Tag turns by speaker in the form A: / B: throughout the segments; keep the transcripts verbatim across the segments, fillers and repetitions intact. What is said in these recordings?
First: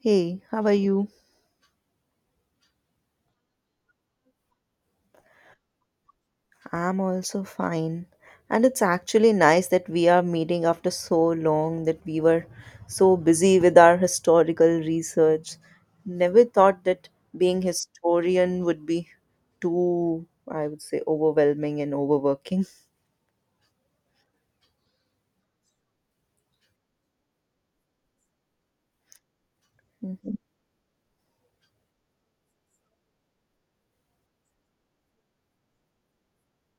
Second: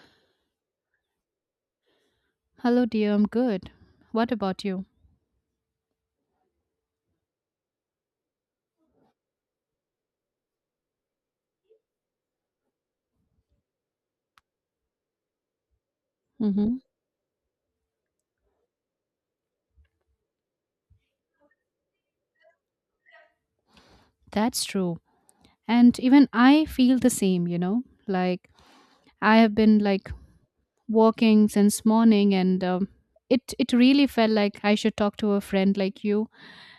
A: Hey, how are you?
B: Hello, dear. I'm good. What about you?
A: I'm also fine. And it's actually nice that we are meeting after so long that we were so busy with our historical research. Never
B: Mm-hmm.
A: thought that being historian would be too, I would say, overwhelming and overworking.
B: That's true. And even I feel the same, you know, like I have been like working since morning and um, it, it really felt like I should talk to a friend like you.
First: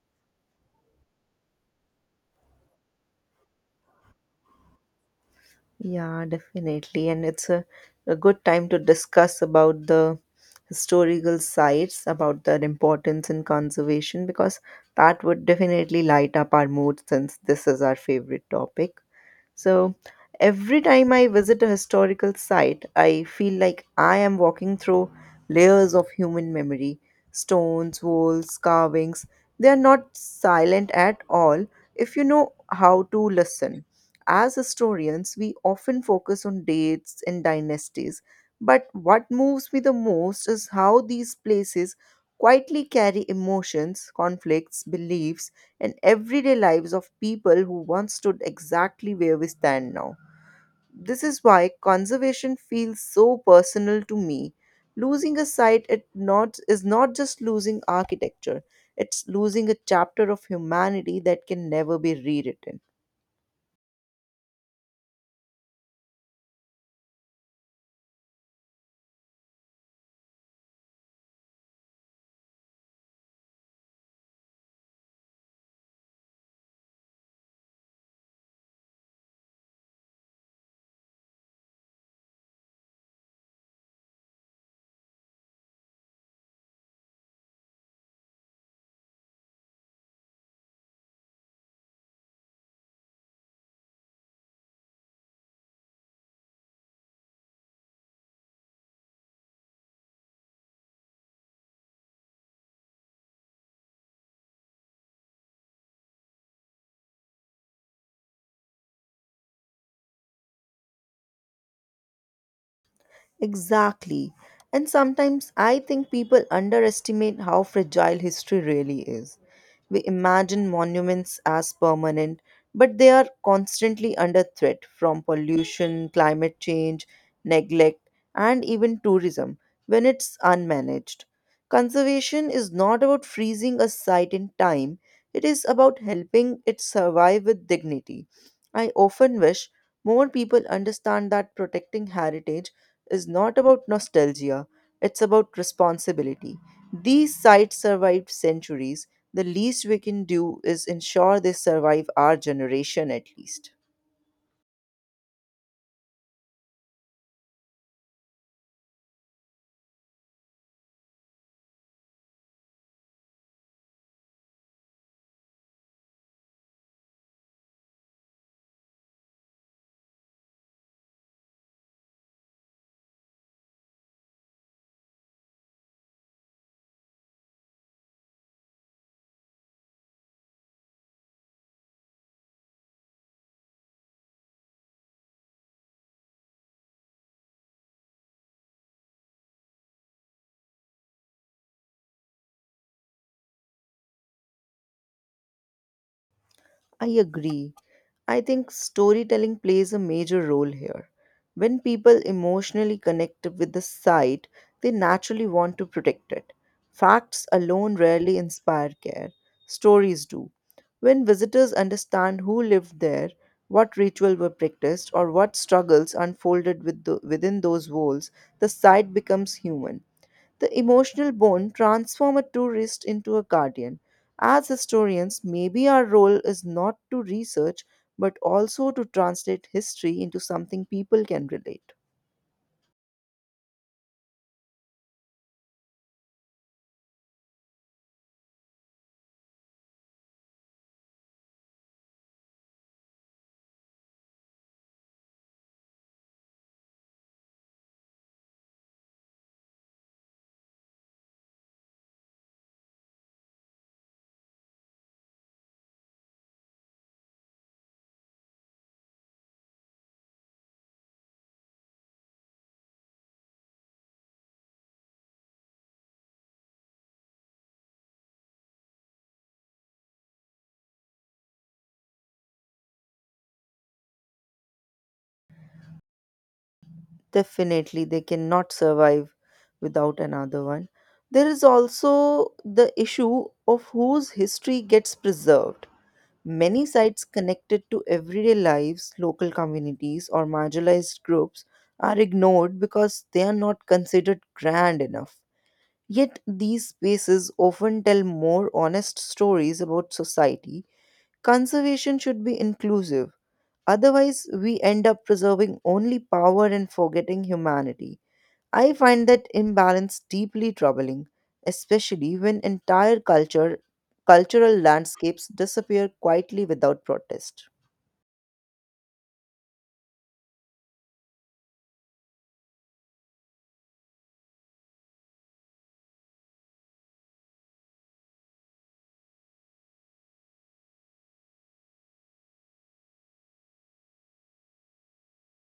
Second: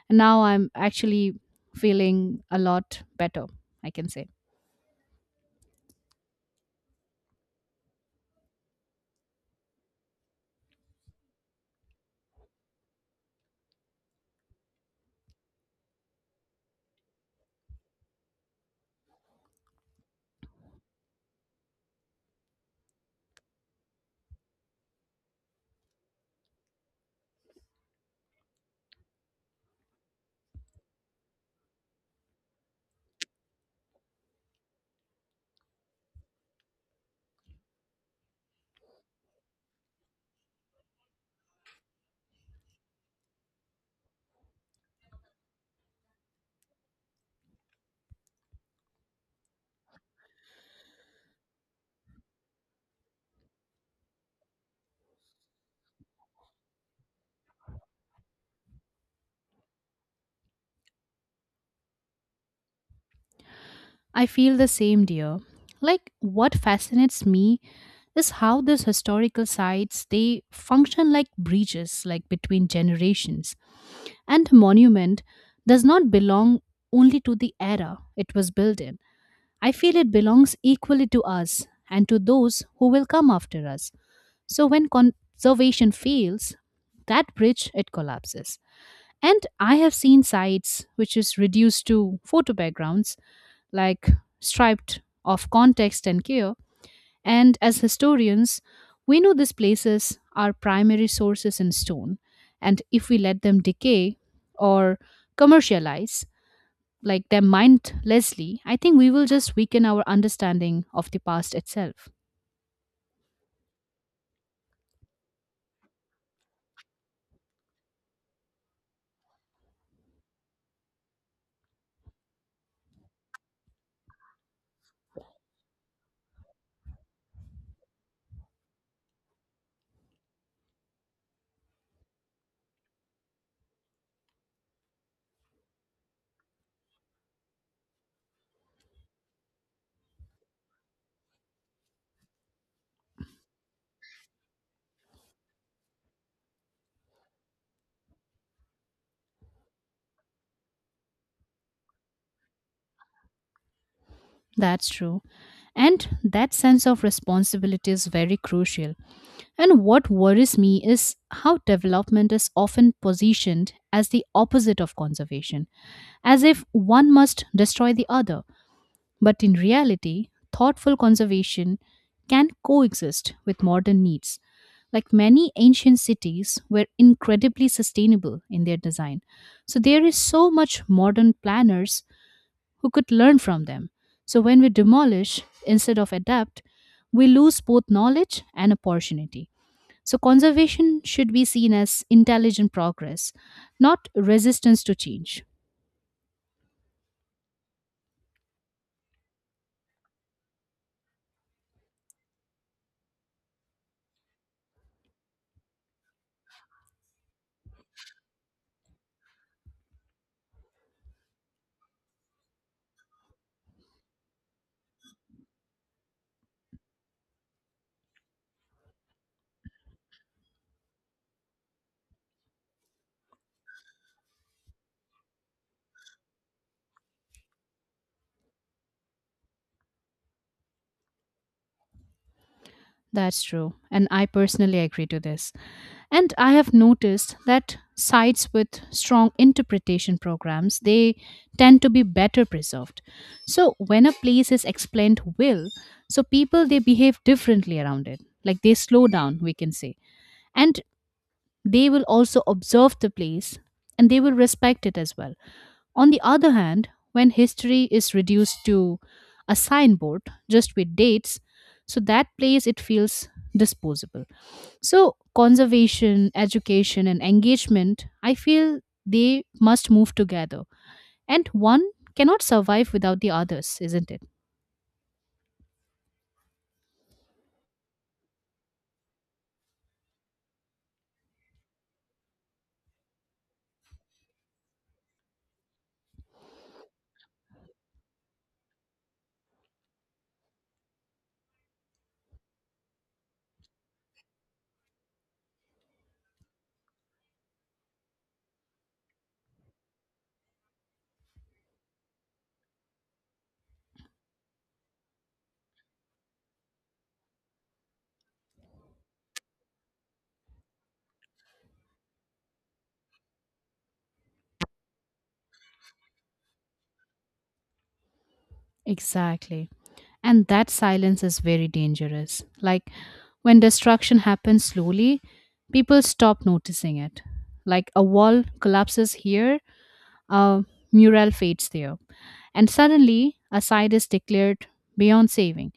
B: And now I'm actually feeling a lot better, I can say.
A: Yeah, definitely. And it's a, a good time to discuss about the historical sites, about their importance in conservation, because that would definitely light up our mood since this is our favorite topic. So every time I visit a historical site, I feel like I am walking through layers of human memory stones, walls, carvings. They are not silent at all if you know how to listen. As historians, we often focus on dates and dynasties, but what moves me the most is how these places quietly carry emotions, conflicts, beliefs, and everyday lives of people who once stood exactly where we stand now. This is why conservation feels so personal to me. Losing a site it not, is not just losing architecture, it's losing a chapter of humanity that can never be rewritten.
B: I feel the same, dear. Like what fascinates me is how these historical sites they function like bridges like between generations. And monument does not belong only to the era it was built in. I feel it belongs equally to us and to those who will come after us. So when conservation fails, that bridge it collapses. And I have seen sites which is reduced to photo backgrounds, like stripped of context and care, and as historians, we know these places are primary sources in stone, and if we let them decay or commercialize, like them mindlessly, I think we will just weaken our understanding of the past itself.
A: Exactly. And sometimes I think people underestimate how fragile history really is. We imagine monuments as permanent, but they are constantly under threat from pollution, climate change, neglect, and even tourism when it's unmanaged. Conservation is not about freezing a site in time, it is about helping it survive with dignity. I often wish more people understand that protecting heritage is not about nostalgia, it's about responsibility. These sites survived centuries. The least we can do is ensure they survive our generation at least.
B: That's true. And that sense of responsibility is very crucial. And what worries me is how development is often positioned as the opposite of conservation, as if one must destroy the other. But in reality, thoughtful conservation can coexist with modern needs. Like many ancient cities were incredibly sustainable in their design. So there is so much modern planners who could learn from them. So when we demolish instead of adapt, we lose both knowledge and opportunity. So conservation should be seen as intelligent progress, not resistance to change.
A: I agree. I think storytelling plays a major role here. When people emotionally connect with the site, they naturally want to protect it. Facts alone rarely inspire care, stories do. When visitors understand who lived there, what rituals were practiced, or what struggles unfolded with the, within those walls, the site becomes human. The emotional bond transforms a tourist into a guardian. As historians, maybe our role is not to research but also to translate history into something people can relate.
B: That's true. And I personally agree to this. And I have noticed that sites with strong interpretation programs, they tend to be better preserved. So when a place is explained well, so people they behave differently around it. Like they slow down, we can say. And they will also observe the place and they will respect it as well. On the other hand, when history is reduced to a signboard just with dates, so that place it feels disposable. So, conservation, education, and engagement, I feel they must move together. And one cannot survive without the others, isn't it?
A: Definitely, they cannot survive without another one. There is also the issue of whose history gets preserved. Many sites connected to everyday lives, local communities, or marginalized groups are ignored because they are not considered grand enough. Yet, these spaces often tell more honest stories about society. Conservation should be inclusive, otherwise, we end up preserving only power and forgetting humanity. I find that imbalance deeply troubling, especially when entire culture cultural landscapes disappear quietly without protest.
B: Exactly. And that silence is very dangerous. Like when destruction happens slowly, people stop noticing it. Like a wall collapses here, a mural fades there. And suddenly, a site is declared beyond saving.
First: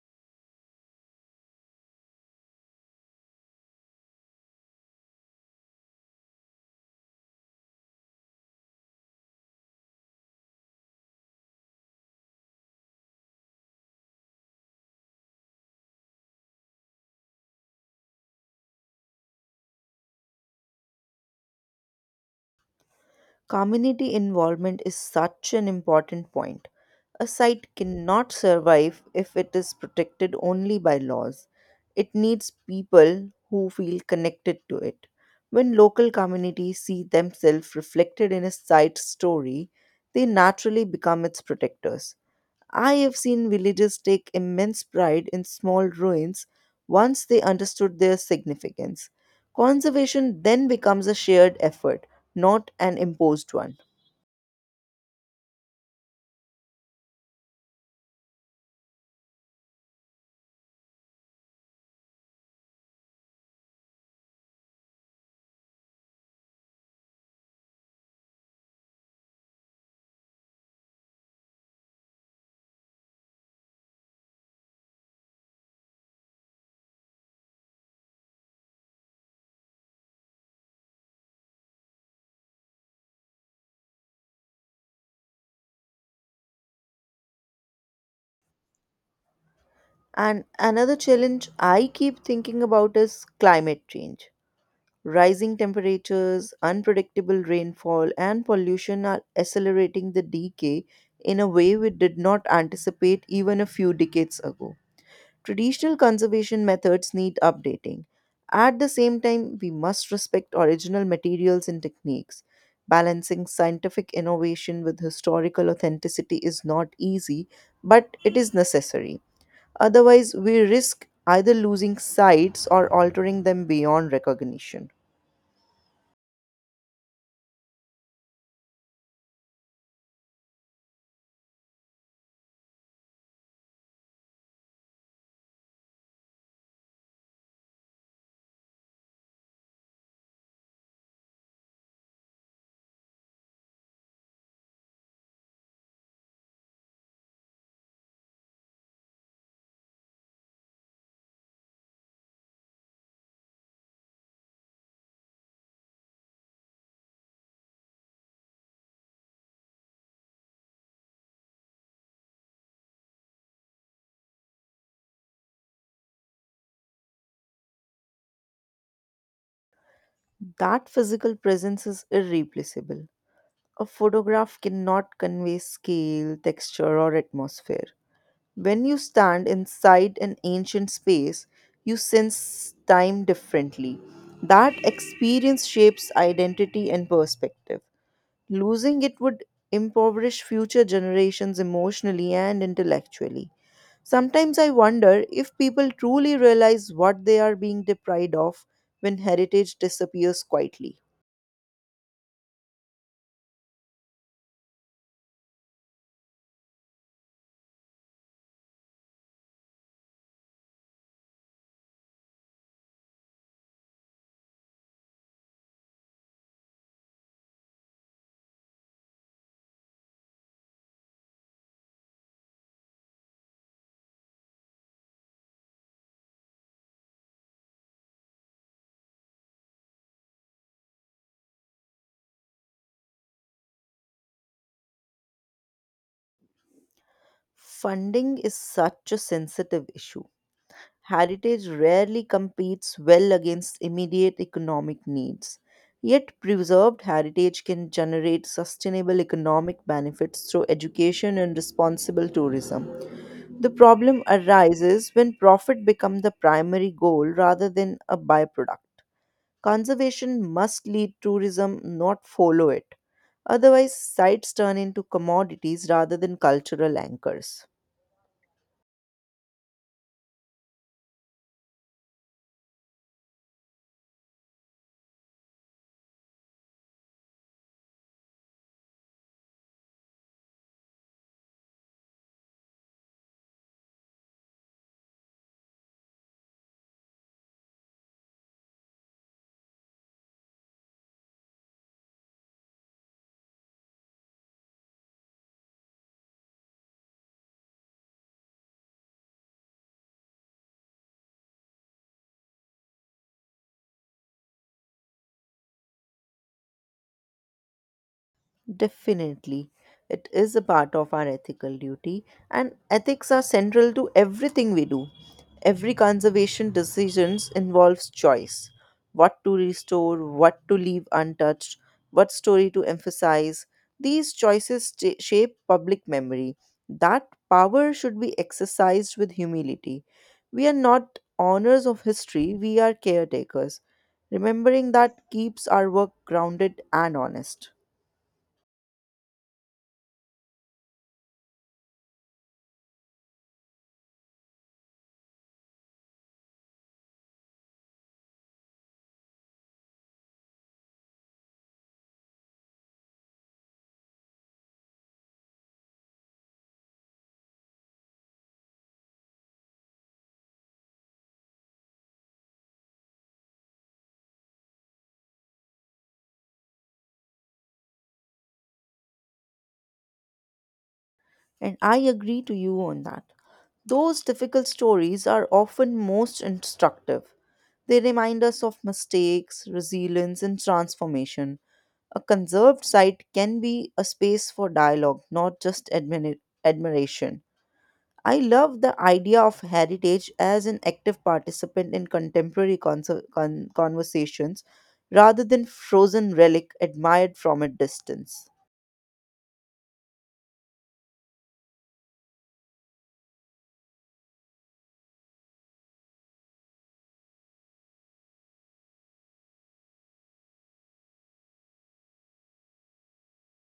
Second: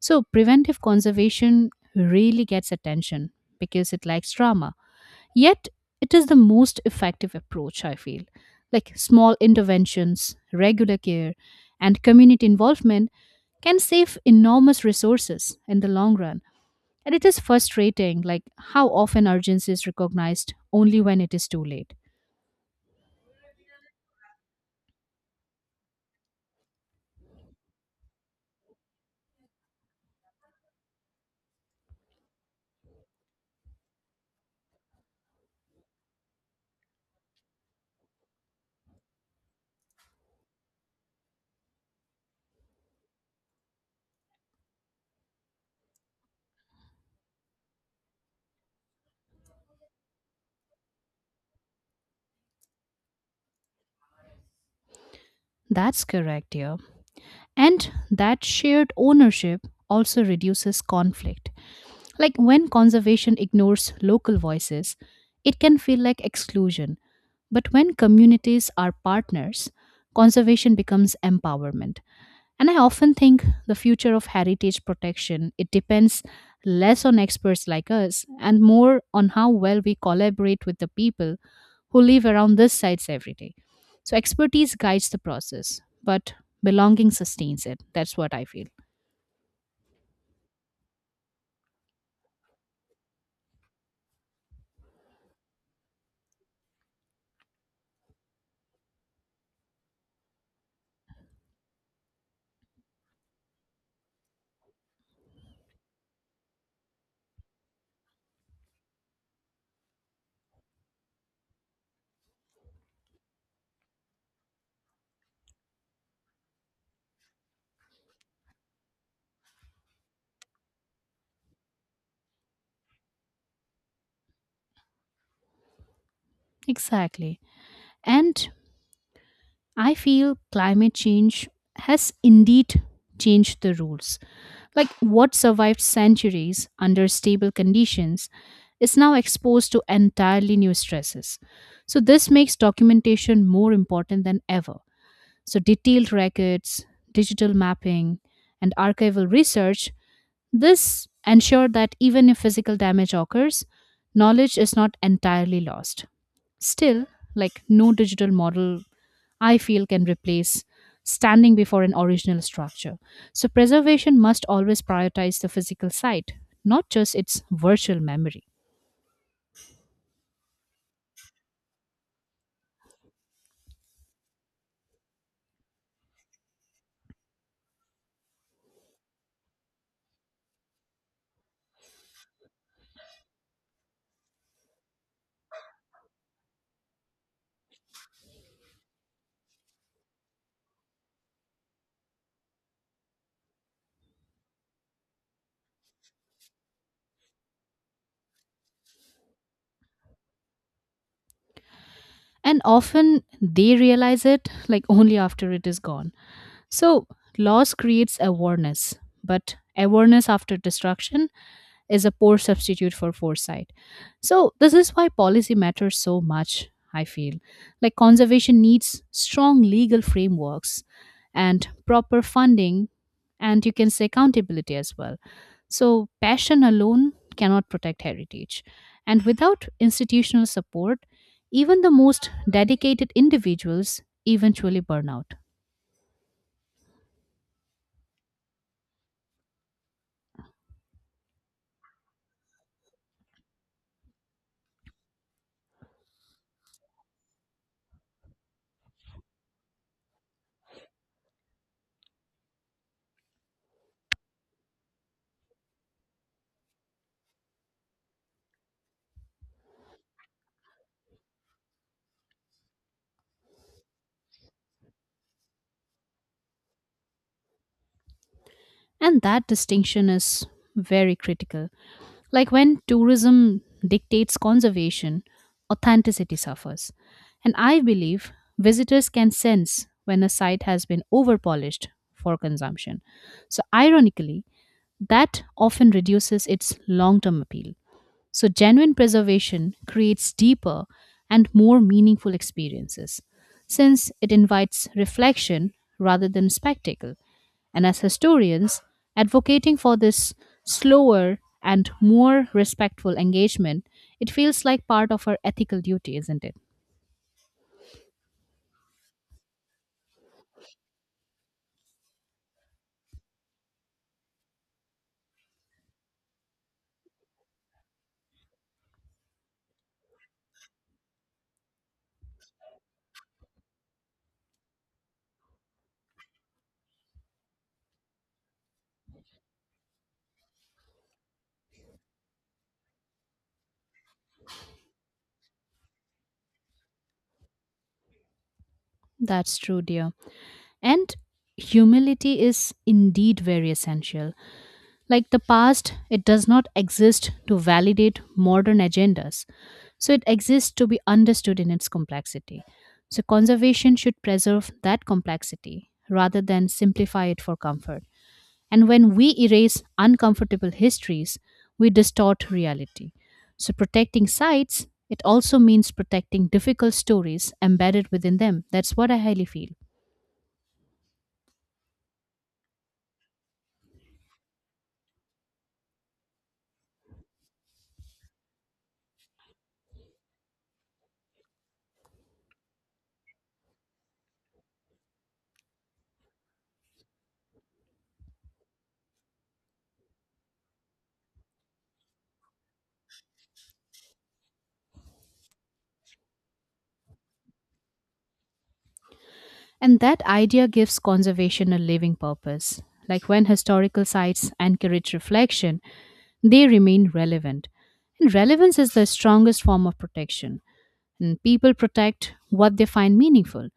B: So, preventive conservation really gets attention because it likes drama. Yet, it is the most effective approach, I feel. Like small interventions, regular care, and community involvement can save enormous resources in the long run. And it is frustrating, like how often urgency is recognized only when it is too late.
A: Community involvement is such an important point. A site cannot survive if it is protected only by laws. It needs people who feel connected to it. When local communities see themselves reflected in a site's story, they naturally become its protectors. I have seen villagers take immense pride in small ruins once they understood their significance. Conservation then becomes a shared effort, not an imposed one.
B: That's correct, dear. And that shared ownership also reduces conflict. Like when conservation ignores local voices, it can feel like exclusion. But when communities are partners, conservation becomes empowerment. And I often think the future of heritage protection it depends less on experts like us and more on how well we collaborate with the people who live around these sites every day. So expertise guides the process, but belonging sustains it. That's what I feel.
A: And another challenge I keep thinking about is climate change. Rising temperatures, unpredictable rainfall, and pollution are accelerating the decay in a way we did not anticipate even a few decades ago. Traditional conservation methods need updating. At the same time, we must respect original materials and techniques. Balancing scientific innovation with historical authenticity is not easy, but it is necessary. Otherwise, we risk either losing sites or altering them beyond recognition.
B: Exactly. And I feel climate change has indeed changed the rules. Like what survived centuries under stable conditions is now exposed to entirely new stresses. So, this makes documentation more important than ever. So, detailed records, digital mapping, and archival research this ensured that even if physical damage occurs, knowledge is not entirely lost. Still, like no digital model, I feel can replace standing before an original structure. So, preservation must always prioritize the physical site, not just its virtual memory.
A: That physical presence is irreplaceable. A photograph cannot convey scale, texture, or atmosphere. When you stand inside an ancient space, you sense time differently. That experience shapes identity and perspective. Losing it would impoverish future generations emotionally and intellectually. Sometimes I wonder if people truly realize what they are being deprived of when heritage disappears quietly.
B: And often they realize it like only after it is gone. So, loss creates awareness, but awareness after destruction is a poor substitute for foresight. So, this is why policy matters so much, I feel. Like, conservation needs strong legal frameworks and proper funding, and you can say accountability as well. So, passion alone cannot protect heritage. And without institutional support, even the most dedicated individuals eventually burn out.
A: Funding is such a sensitive issue. Heritage rarely competes well against immediate economic needs. Yet, preserved heritage can generate sustainable economic benefits through education and responsible tourism. The problem arises when profit becomes the primary goal rather than a byproduct. Conservation must lead tourism, not follow it. Otherwise, sites turn into commodities rather than cultural anchors.
B: And that distinction is very critical. Like when tourism dictates conservation, authenticity suffers. And I believe visitors can sense when a site has been overpolished for consumption. So, ironically, that often reduces its long term appeal. So, genuine preservation creates deeper and more meaningful experiences since it invites reflection rather than spectacle. And as historians, advocating for this slower and more respectful engagement, it feels like part of our ethical duty, isn't it?
A: Definitely. It is a part of our ethical duty, and ethics are central to everything we do. Every conservation decisions involves choice. What to restore, what to leave untouched, what story to emphasize. These choices cha- shape public memory. That power should be exercised with humility. We are not owners of history, we are caretakers. Remembering that keeps our work grounded and honest.
B: That's true, dear. And humility is indeed very essential. Like the past, it does not exist to validate modern agendas. So it exists to be understood in its complexity. So conservation should preserve that complexity rather than simplify it for comfort. And when we erase uncomfortable histories, we distort reality. So protecting sites, it also means protecting difficult stories embedded within them. That's what I highly feel.
A: And I agree to you on that. Those difficult stories are often most instructive. They remind us of mistakes, resilience, and transformation. A conserved site can be a space for dialogue, not just admini- admiration. I love the idea of heritage as an active participant in contemporary conser- con- conversations rather than frozen relic admired from a distance.
B: And that idea gives conservation a living purpose. Like when historical sites encourage reflection, they remain relevant. And relevance is the strongest form of protection. And people protect what they find meaningful.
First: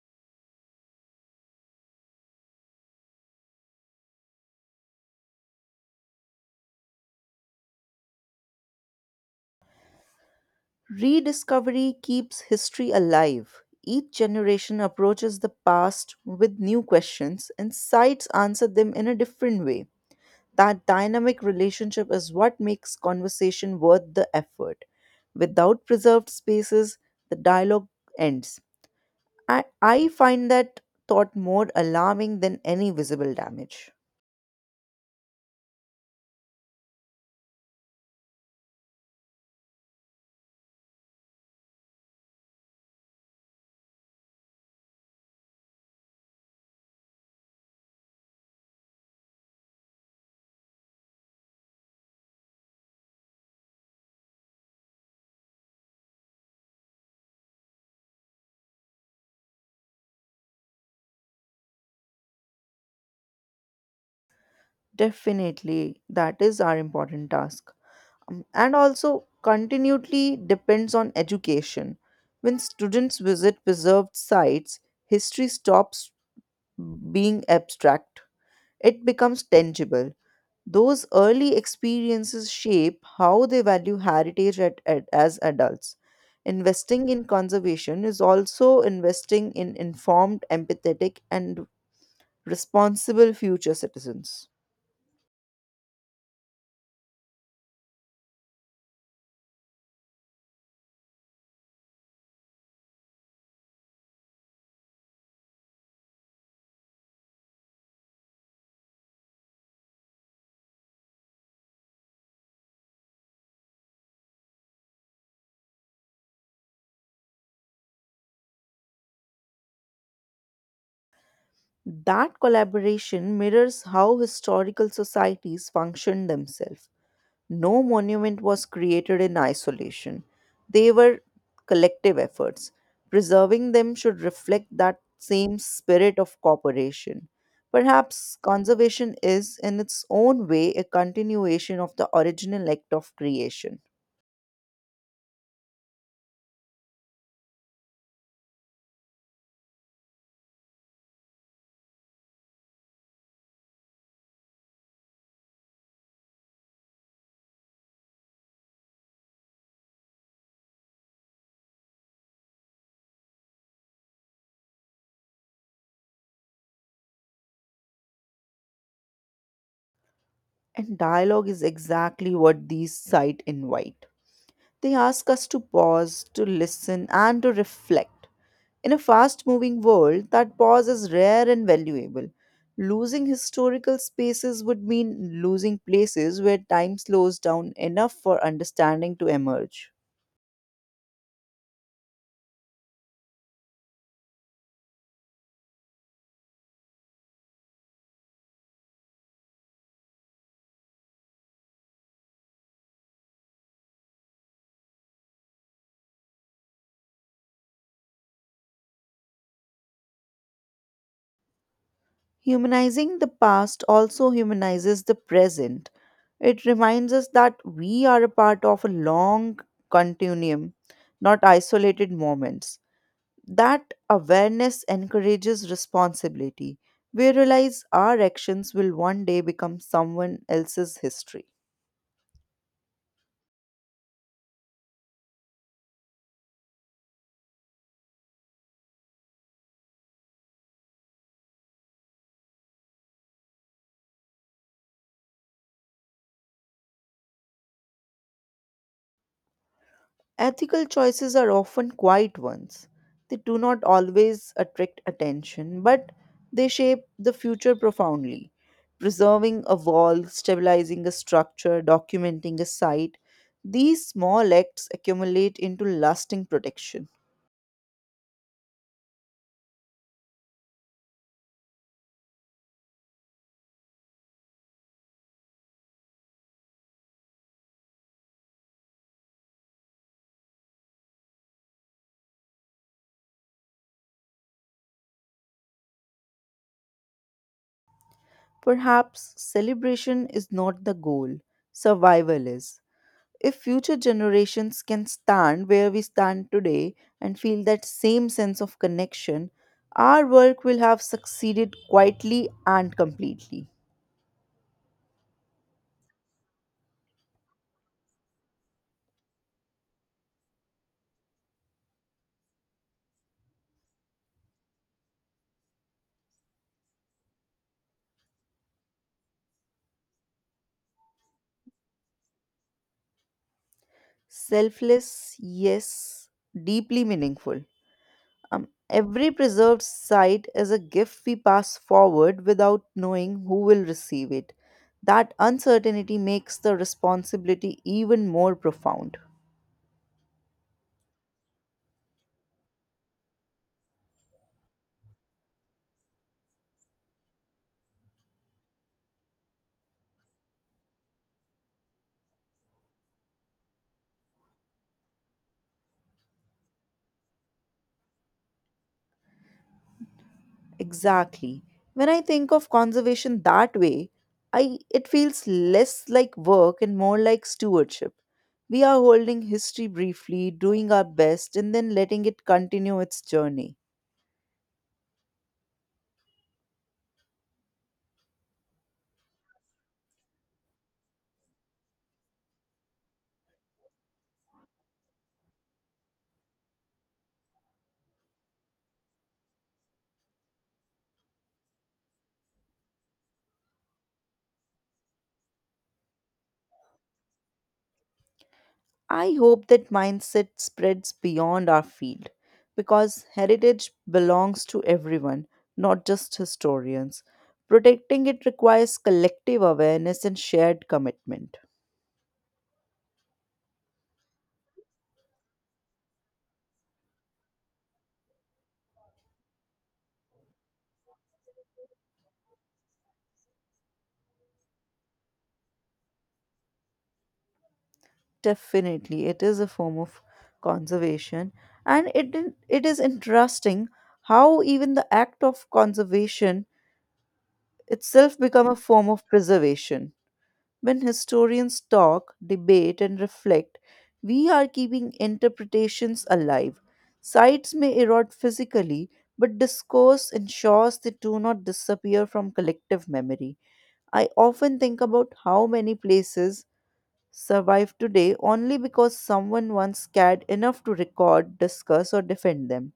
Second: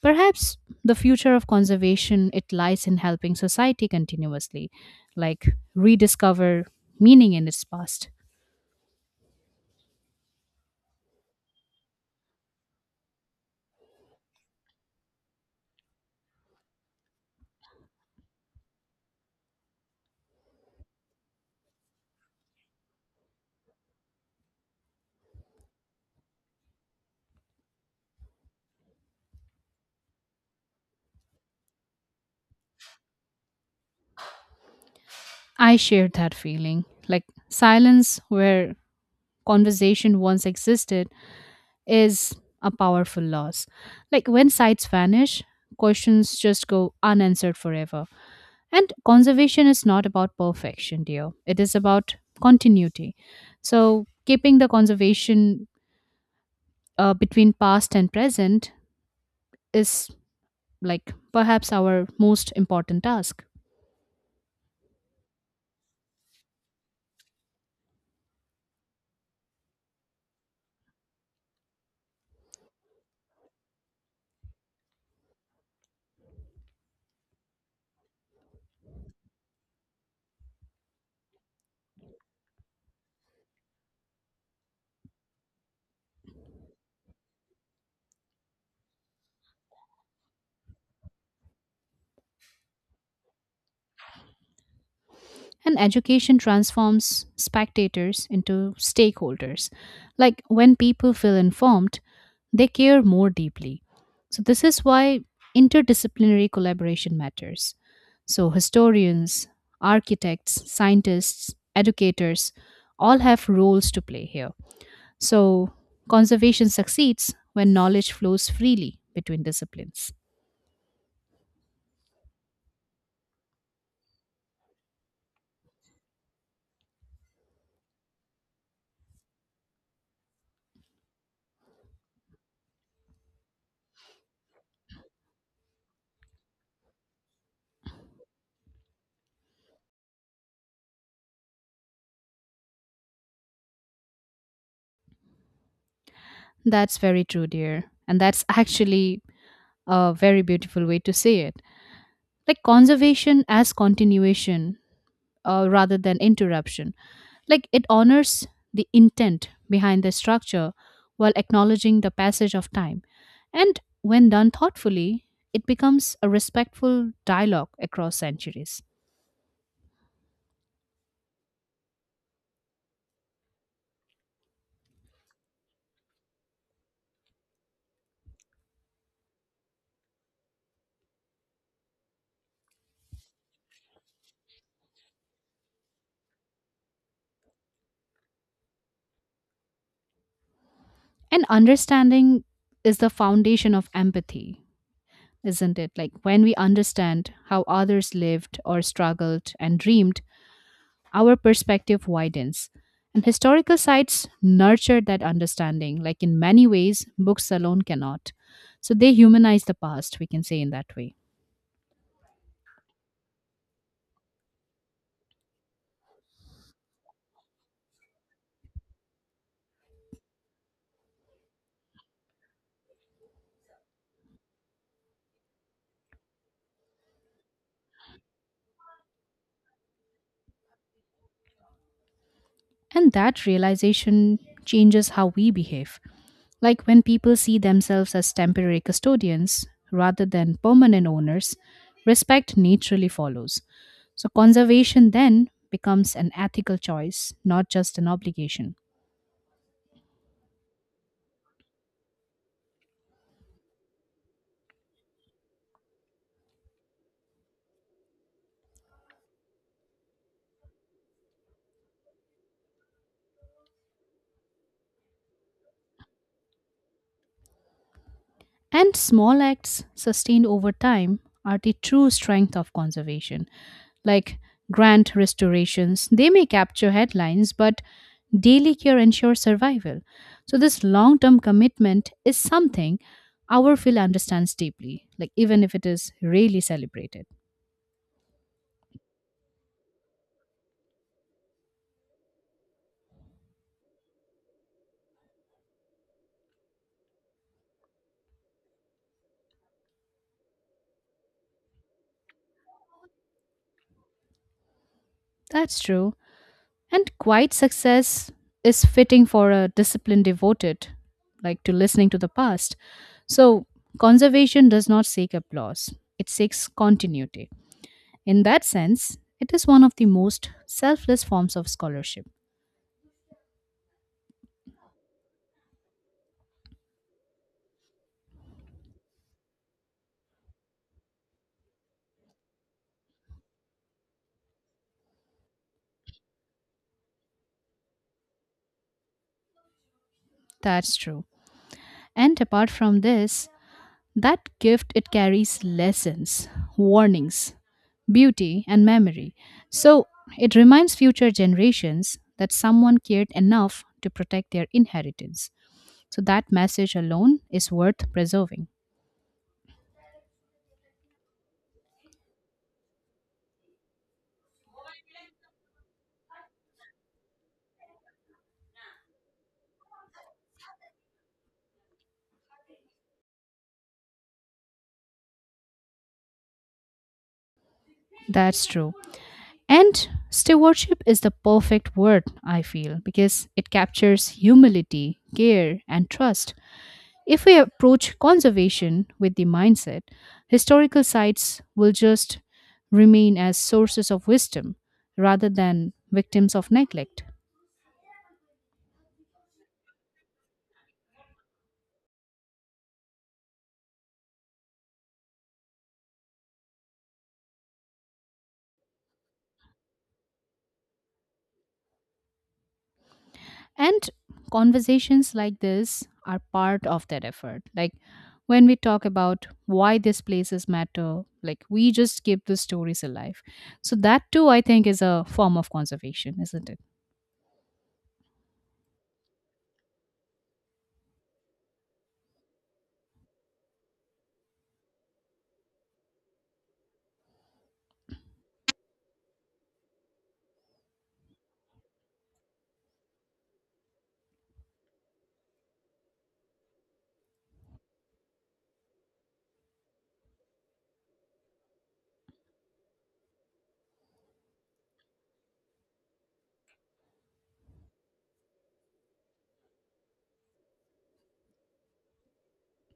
B: Perhaps the future of conservation it lies in helping society continuously, like rediscover meaning in its past.
A: Rediscovery keeps history alive. Each generation approaches the past with new questions, and sites answer them in a different way. That dynamic relationship is what makes conversation worth the effort. Without preserved spaces, the dialogue ends. I, I find that thought more alarming than any visible damage.
B: I shared that feeling. Like silence where conversation once existed is a powerful loss. Like when sites vanish, questions just go unanswered forever. And conservation is not about perfection, dear. It is about continuity. So keeping the conservation uh, between past and present is like perhaps our most important task.
A: Definitely, that is our important task. Um, and also continually depends on education. When students visit preserved sites, history stops being abstract. It becomes tangible. Those early experiences shape how they value heritage at, at- as adults. Investing in conservation is also investing in informed, empathetic, and responsible future citizens.
B: And education transforms spectators into stakeholders. Like when people feel informed, they care more deeply. So, this is why interdisciplinary collaboration matters. So, historians, architects, scientists, educators all have roles to play here. So, conservation succeeds when knowledge flows freely between disciplines.
A: That collaboration mirrors how historical societies function themselves. No monument was created in isolation. They were collective efforts. Preserving them should reflect that same spirit of cooperation. Perhaps conservation is, in its own way, a continuation of the original act of creation.
B: That's very true, dear. And that's actually a very beautiful way to say it. Like conservation as continuation uh, rather than interruption, like it honors the intent behind the structure while acknowledging the passage of time, and when done thoughtfully it becomes a respectful dialogue across centuries.
A: And dialogue is exactly what these sites invite. They ask us to pause, to listen, and to reflect. In a fast moving world, that pause is rare and valuable. Losing historical spaces would mean losing places where time slows down enough for understanding to emerge.
B: And understanding is the foundation of empathy, isn't it, like when we understand how others lived or struggled and dreamed our perspective widens. And historical sites nurture that understanding, like in many ways, books alone cannot. So they humanize the past, we can say in that way.
A: Humanizing the past also humanizes the present. It reminds us that we are a part of a long continuum, not isolated moments. That awareness encourages responsibility. We realize our actions will one day become someone else's history.
B: And that realization changes how we behave. Like when people see themselves as temporary custodians rather than permanent owners, respect naturally follows. So conservation then becomes an ethical choice, not just an obligation.
A: Ethical choices are often quiet ones. They do not always attract attention, but they shape the future profoundly. Preserving a wall, stabilizing a structure, documenting a site, these small acts accumulate into lasting protection.
B: And small acts sustained over time are the true strength of conservation. Like grand restorations, they may capture headlines, but daily care ensures survival. So, this long term commitment is something our field understands deeply, like even if it is rarely celebrated.
A: Perhaps celebration is not the goal, survival is. If future generations can stand where we stand today and feel that same sense of connection, our work will have succeeded quietly and completely.
B: That's true. And quiet success is fitting for a discipline devoted, like to listening to the past. So, conservation does not seek applause, it seeks continuity. In that sense, it is one of the most selfless forms of scholarship.
A: Selfless, yes, deeply meaningful. Um, every preserved site is a gift we pass forward without knowing who will receive it. That uncertainty makes the responsibility even more profound.
B: That's true. And apart from this, that gift it carries lessons, warnings, beauty and memory. So it reminds future generations that someone cared enough to protect their inheritance. So that message alone is worth preserving.
A: Exactly. When I think of conservation that way, I it feels less like work and more like stewardship. We are holding history briefly, doing our best, and then letting it continue its journey.
B: That's true. And stewardship is the perfect word, I feel, because it captures humility, care, and trust. If we approach conservation with the mindset, historical sites will just remain as sources of wisdom rather than victims of neglect.
A: I hope that mindset spreads beyond our field because heritage belongs to everyone, not just historians. Protecting it requires collective awareness and shared commitment.
B: And conversations like this are part of that effort. Like when we talk about why these places matter, like we just keep the stories alive. So, that too, I think, is a form of conservation, isn't it?
A: Definitely, it is a form of conservation, and it in- it is interesting how even the act of conservation itself become a form of preservation. When historians talk, debate, and reflect, we are keeping interpretations alive. Sites may erode physically, but discourse ensures they do not disappear from collective memory. I often think about how many places survive today only because someone once cared enough to record, discuss, or defend them.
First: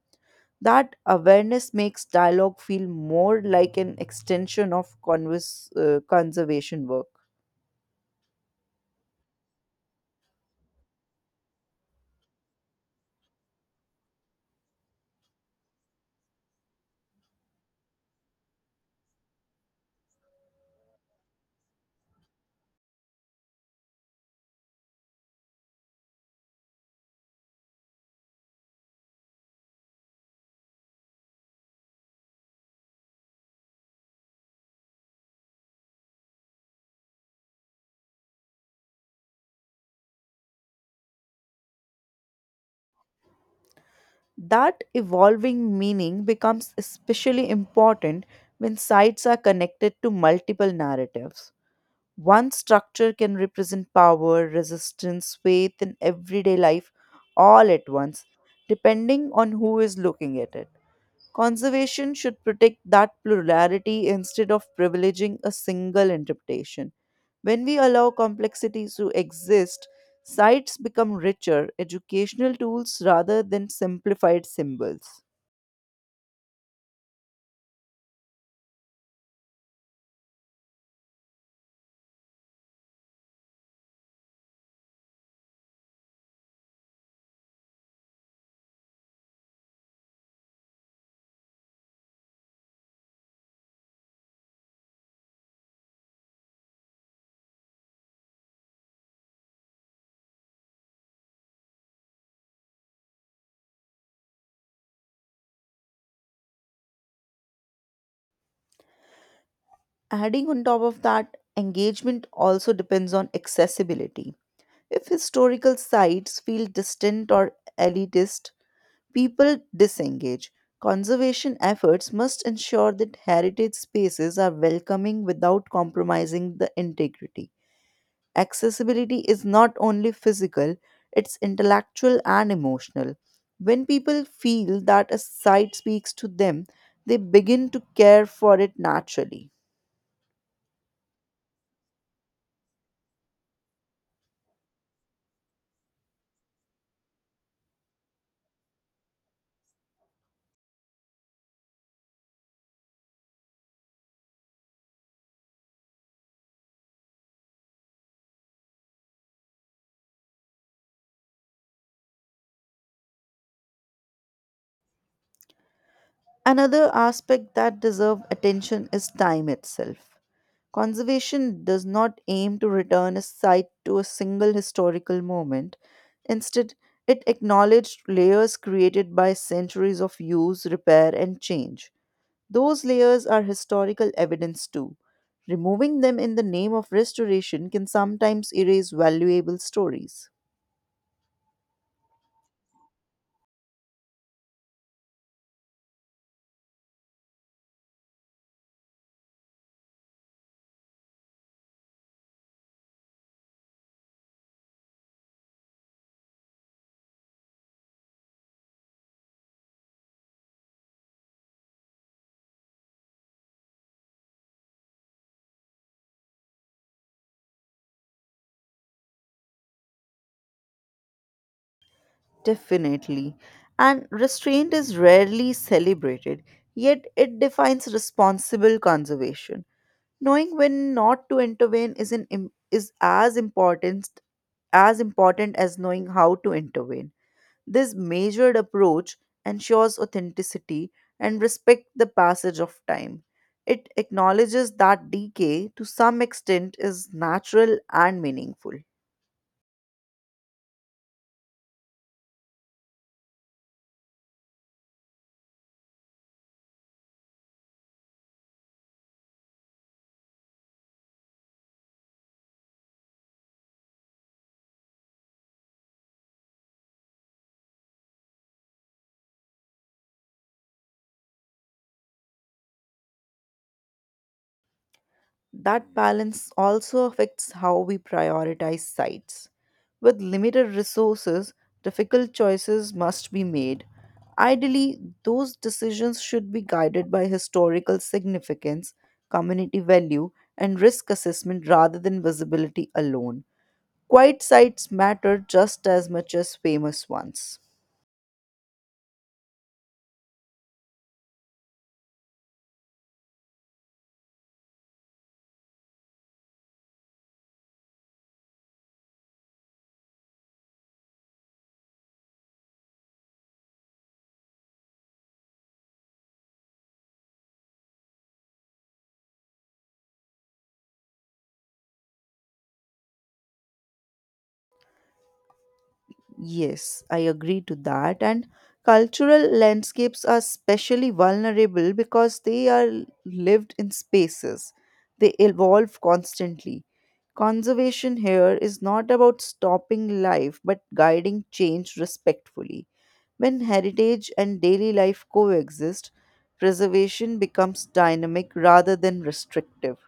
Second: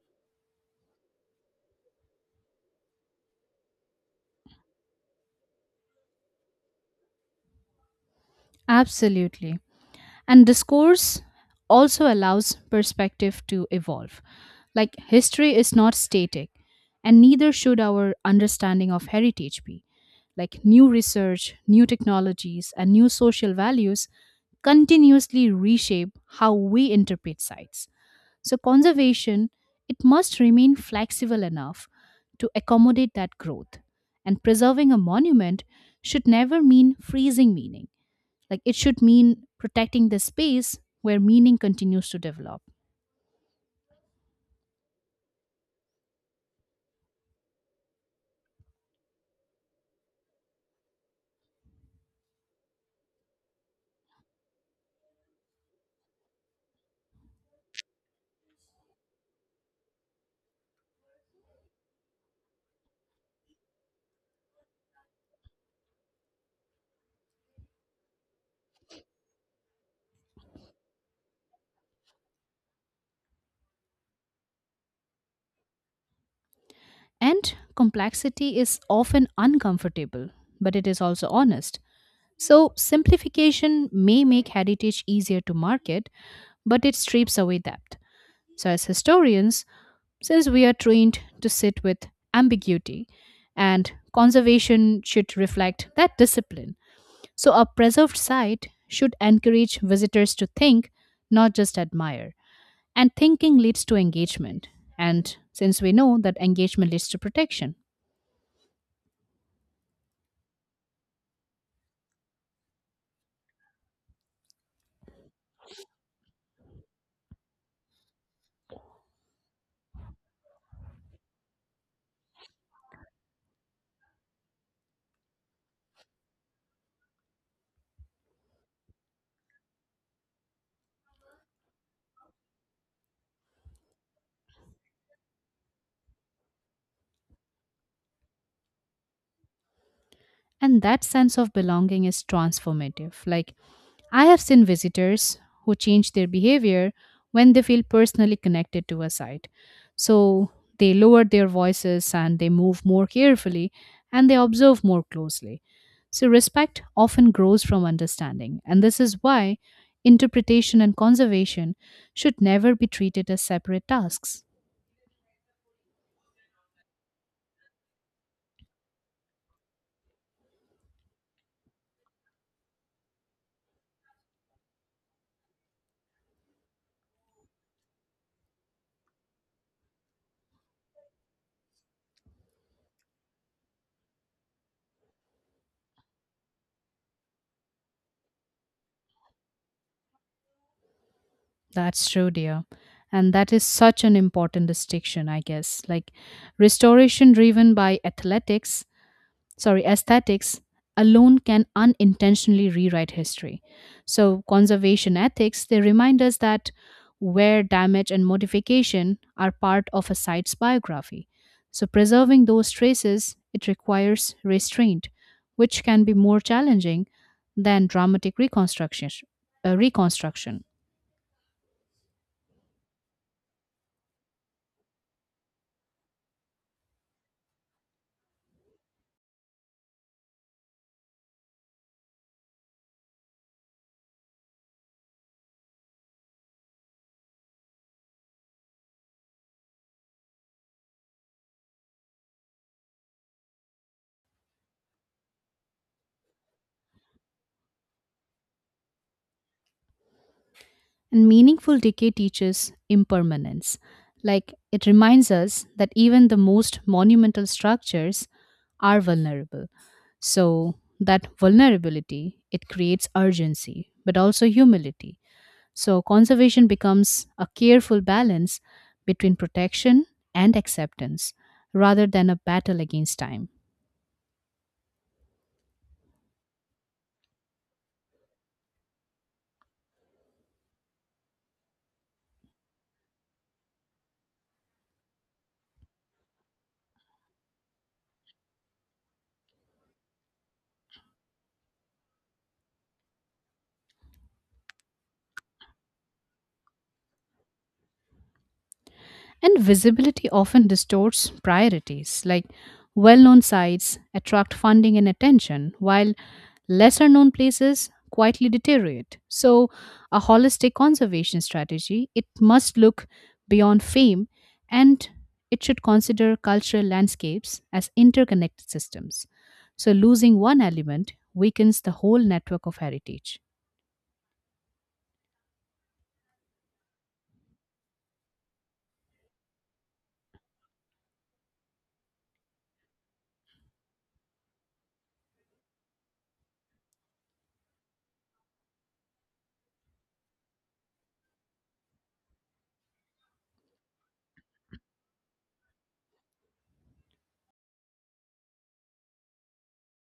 A: That awareness makes dialogue feel more like an extension of converse, uh, conservation work.
B: Absolutely. And discourse also allows perspective to evolve. Like history is not static, and neither should our understanding of heritage be. Like new research, new technologies, and new social values continuously reshape how we interpret sites. So conservation, it must remain flexible enough to accommodate that growth. And preserving a monument should never mean freezing meaning, like it should mean protecting the space where meaning continues to develop.
A: That evolving meaning becomes especially important when sites are connected to multiple narratives. One structure can represent power, resistance, faith, and everyday life all at once, depending on who is looking at it. Conservation should protect that plurality instead of privileging a single interpretation. When we allow complexities to exist, sites become richer, educational tools rather than simplified symbols.
B: And complexity is often uncomfortable, but it is also honest. So, simplification may make heritage easier to market, but it strips away depth. So, as historians, since we are trained to sit with ambiguity, and conservation should reflect that discipline. So, a preserved site should encourage visitors to think, not just admire. And thinking leads to engagement. And since we know that engagement leads to protection,
A: Adding on top of that, engagement also depends on accessibility. If historical sites feel distant or elitist, people disengage. Conservation efforts must ensure that heritage spaces are welcoming without compromising the integrity. Accessibility is not only physical, it's intellectual and emotional. When people feel that a site speaks to them, they begin to care for it naturally.
B: and that sense of belonging is transformative. Like, I have seen visitors who change their behavior when they feel personally connected to a site. So they lower their voices and they move more carefully and they observe more closely. So respect often grows from understanding. And this is why interpretation and conservation should never be treated as separate tasks.
A: Another aspect that deserves attention is time itself. Conservation does not aim to return a site to a single historical moment. Instead, it acknowledged layers created by centuries of use, repair, and change. Those layers are historical evidence too. Removing them in the name of restoration can sometimes erase valuable stories.
B: That's true, dear. And that is such an important distinction, I guess. Like restoration driven by athletics, sorry, aesthetics alone can unintentionally rewrite history. So conservation ethics, they remind us that wear, damage, and modification are part of a site's biography. So preserving those traces, it requires restraint, which can be more challenging than dramatic reconstruction. Uh, reconstruction.
A: Definitely. And restraint is rarely celebrated, yet it defines responsible conservation. Knowing when not to intervene is an im- is as important as important as knowing how to intervene. This measured approach ensures authenticity and respect the passage of time. It acknowledges that decay to some extent is natural and meaningful.
B: And meaningful decay teaches impermanence. Like it reminds us that even the most monumental structures are vulnerable. So that vulnerability it creates urgency but also humility. So conservation becomes a careful balance between protection and acceptance rather than a battle against time.
A: That balance also affects how we prioritize sites. With limited resources, difficult choices must be made. Ideally, those decisions should be guided by historical significance, community value, and risk assessment rather than visibility alone. Quiet sites matter just as much as famous ones.
B: And visibility often distorts priorities, like well known sites attract funding and attention, while lesser known places quietly deteriorate. So, a holistic conservation strategy, it must look beyond fame and it should consider cultural landscapes as interconnected systems. So, losing one element weakens the whole network of heritage.
A: Yes, I agree to that. And cultural landscapes are especially vulnerable because they are lived in spaces, they evolve constantly. Conservation here is not about stopping life but guiding change respectfully. When heritage and daily life coexist, preservation becomes dynamic rather than restrictive.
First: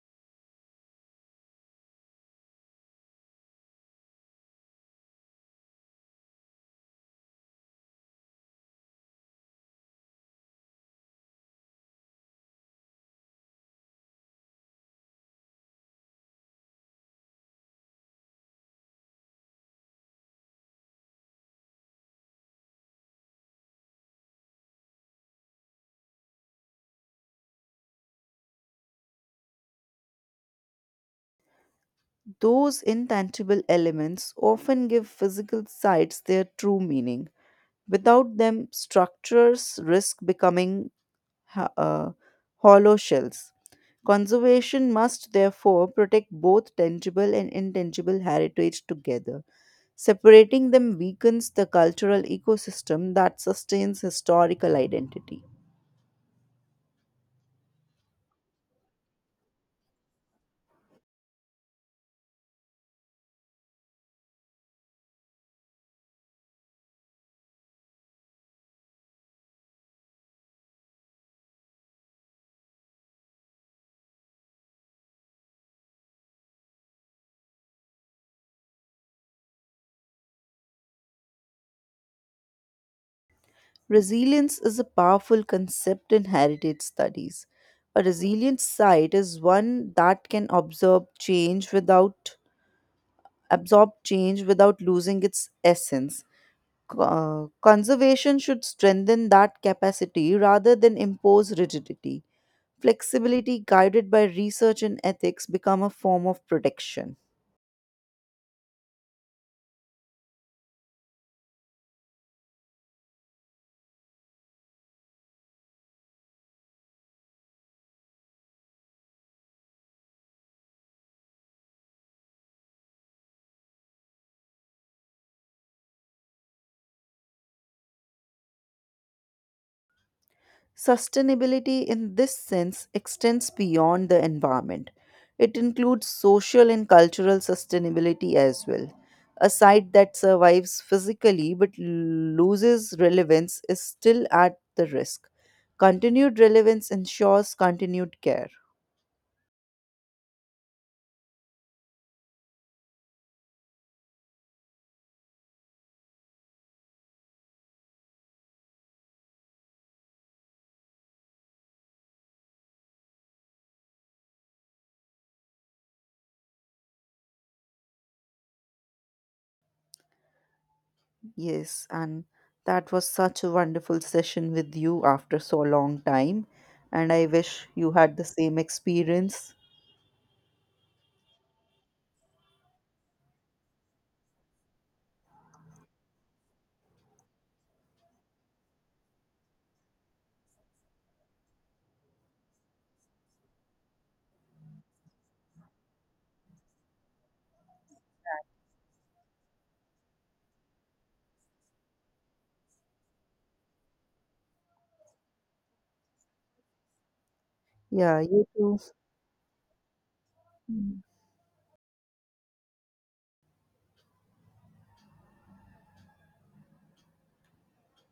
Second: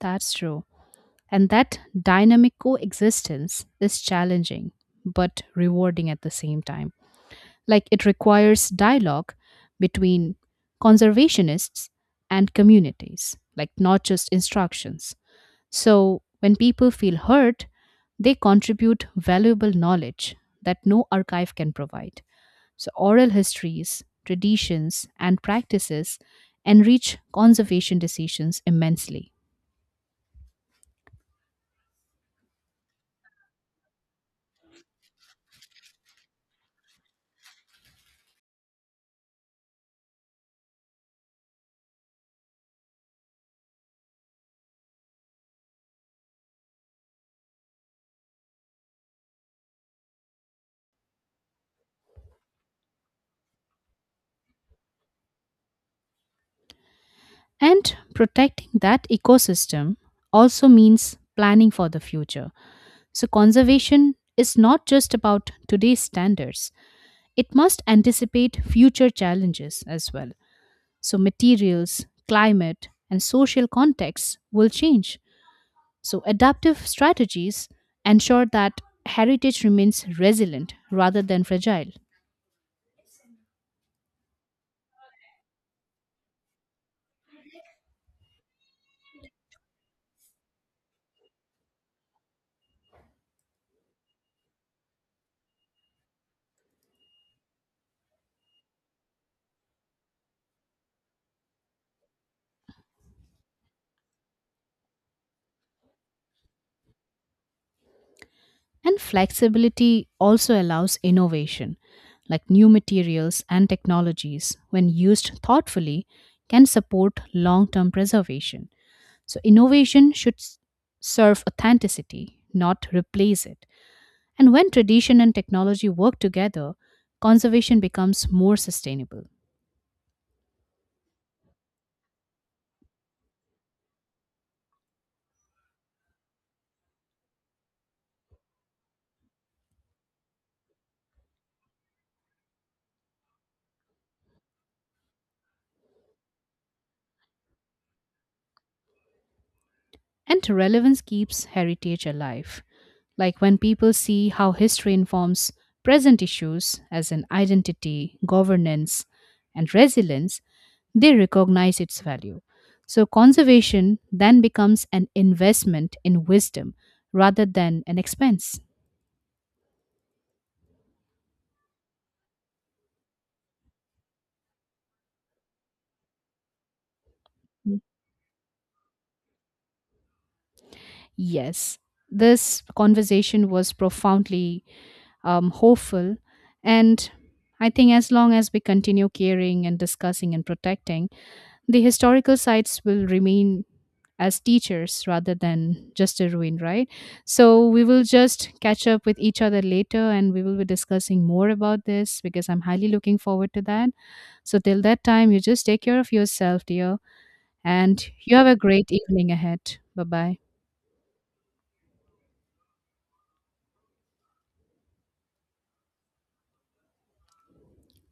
B: That's true. And that dynamic coexistence is challenging, but rewarding at the same time. Like it requires dialogue between conservationists and communities, like not just instructions. So when people feel heard, they contribute valuable knowledge that no archive can provide. So oral histories, traditions, and practices enrich conservation decisions immensely.
A: Those intangible elements often give physical sites their true meaning. Without them, structures risk becoming ho- uh, hollow shells. Conservation must therefore protect both tangible and intangible heritage together. Separating them weakens the cultural ecosystem that sustains historical identity.
B: And protecting that ecosystem also means planning for the future. So, conservation is not just about today's standards, it must anticipate future challenges as well. So, materials, climate, and social contexts will change. So, adaptive strategies ensure that heritage remains resilient rather than fragile.
A: Resilience is a powerful concept in heritage studies. A resilient site is one that can absorb change without absorb change without losing its essence. Co- uh, conservation should strengthen that capacity rather than impose rigidity. Flexibility guided by research and ethics become a form of protection.
B: And flexibility also allows innovation, like new materials and technologies, when used thoughtfully, can support long term preservation. So, innovation should s- serve authenticity, not replace it. And when tradition and technology work together, conservation becomes more sustainable.
A: Sustainability in this sense extends beyond the environment. It includes social and cultural sustainability as well. A site that survives physically but loses relevance is still at the risk. Continued relevance ensures continued care.
B: And relevance keeps heritage alive. Like when people see how history informs present issues, as in identity, governance, and resilience, they recognize its value. So, conservation then becomes an investment in wisdom rather than an expense.
A: Yes, and that was such a wonderful session with you after so long time. And I wish you had the same experience.
B: Yes, this conversation was profoundly um, hopeful. And I think as long as we continue caring and discussing and protecting, the historical sites will remain as teachers rather than just a ruin, right? So we will just catch up with each other later and we will be discussing more about this because I'm highly looking forward to that. So till that time, you just take care of yourself, dear, and
A: Yeah,
B: you
A: you
B: have a
A: too.
B: great evening ahead. Bye bye.